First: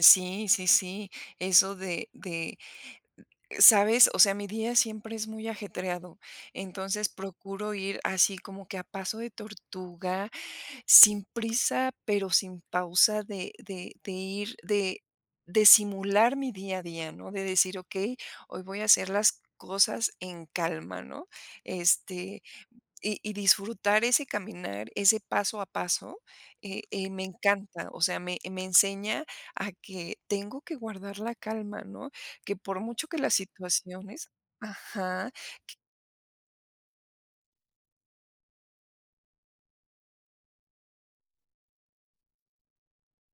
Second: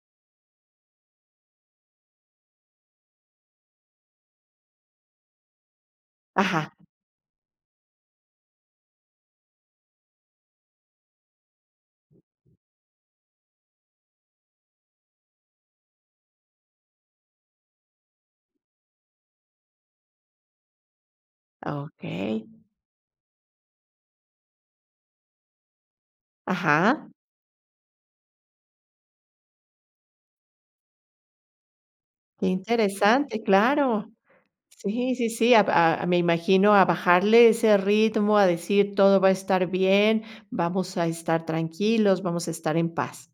Sí, sí, sí, eso de de, ¿sabes? O sea, mi día siempre es muy ajetreado. Ajá. Entonces procuro ir así como que a paso de tortuga, sin prisa, pero sin pausa de de de ir, de de simular mi día a día, ¿no? De decir: "Okey, hoy voy a hacer las cosas en calma", ¿no? Este, Okey. y y disfrutar ese caminar, ese paso a paso, eh Ajá. eh, me encanta. O sea, me me enseña a que tengo que guardar la calma, ¿no? Que Que por mucho que las interesante, claro. situaciones Sí, sí, ajá, sí, ab qu a me imagino a bajarle ese ritmo, a decir todo va a estar bien, vamos a estar tranquilos, vamos a estar en paz.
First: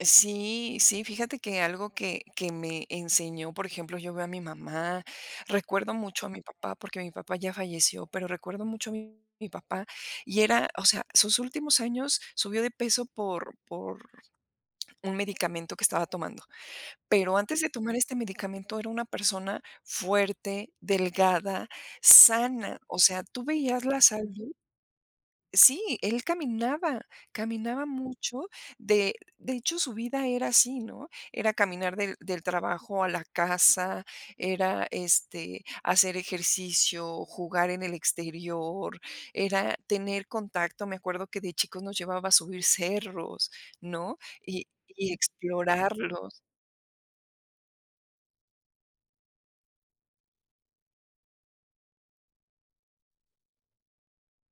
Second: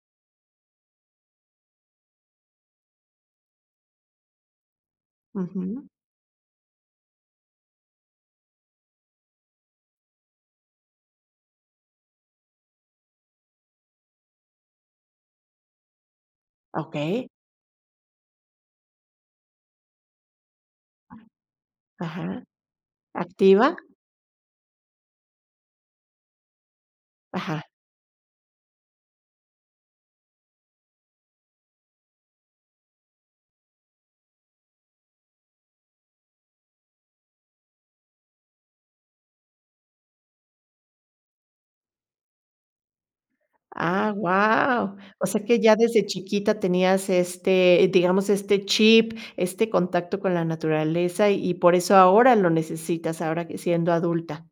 Sí, sí, fíjate que algo que que me enseñó, por ejemplo, yo veo a mi mamá. Ujú. Recuerdo mucho a mi papá, porque mi papá ya falleció, pero recuerdo mucho a mi papá. Y era, o sea, sus últimos años subió de peso por por un medicamento que estaba tomando, Okey. pero antes de tomar este medicamento era una persona fuerte, delgada, Ajá. sana, o sea, tú ¿Activa? veías la salud Sí, él caminaba, Ajá. caminaba mucho, de de hecho, su vida era así, ¿no? Era caminar del del trabajo a la casa, era, este, hacer ejercicio, jugar en el exterior, era tener contacto, me acuerdo que de chicos nos llevaba a subir cerros, Ah, ¿no? Y guau. y O sea, que ya desde explorarlos. chiquita tenías este, digamos, este chip, este contacto con la naturaleza, y y por eso ahora lo necesitas, ahora que siendo adulta.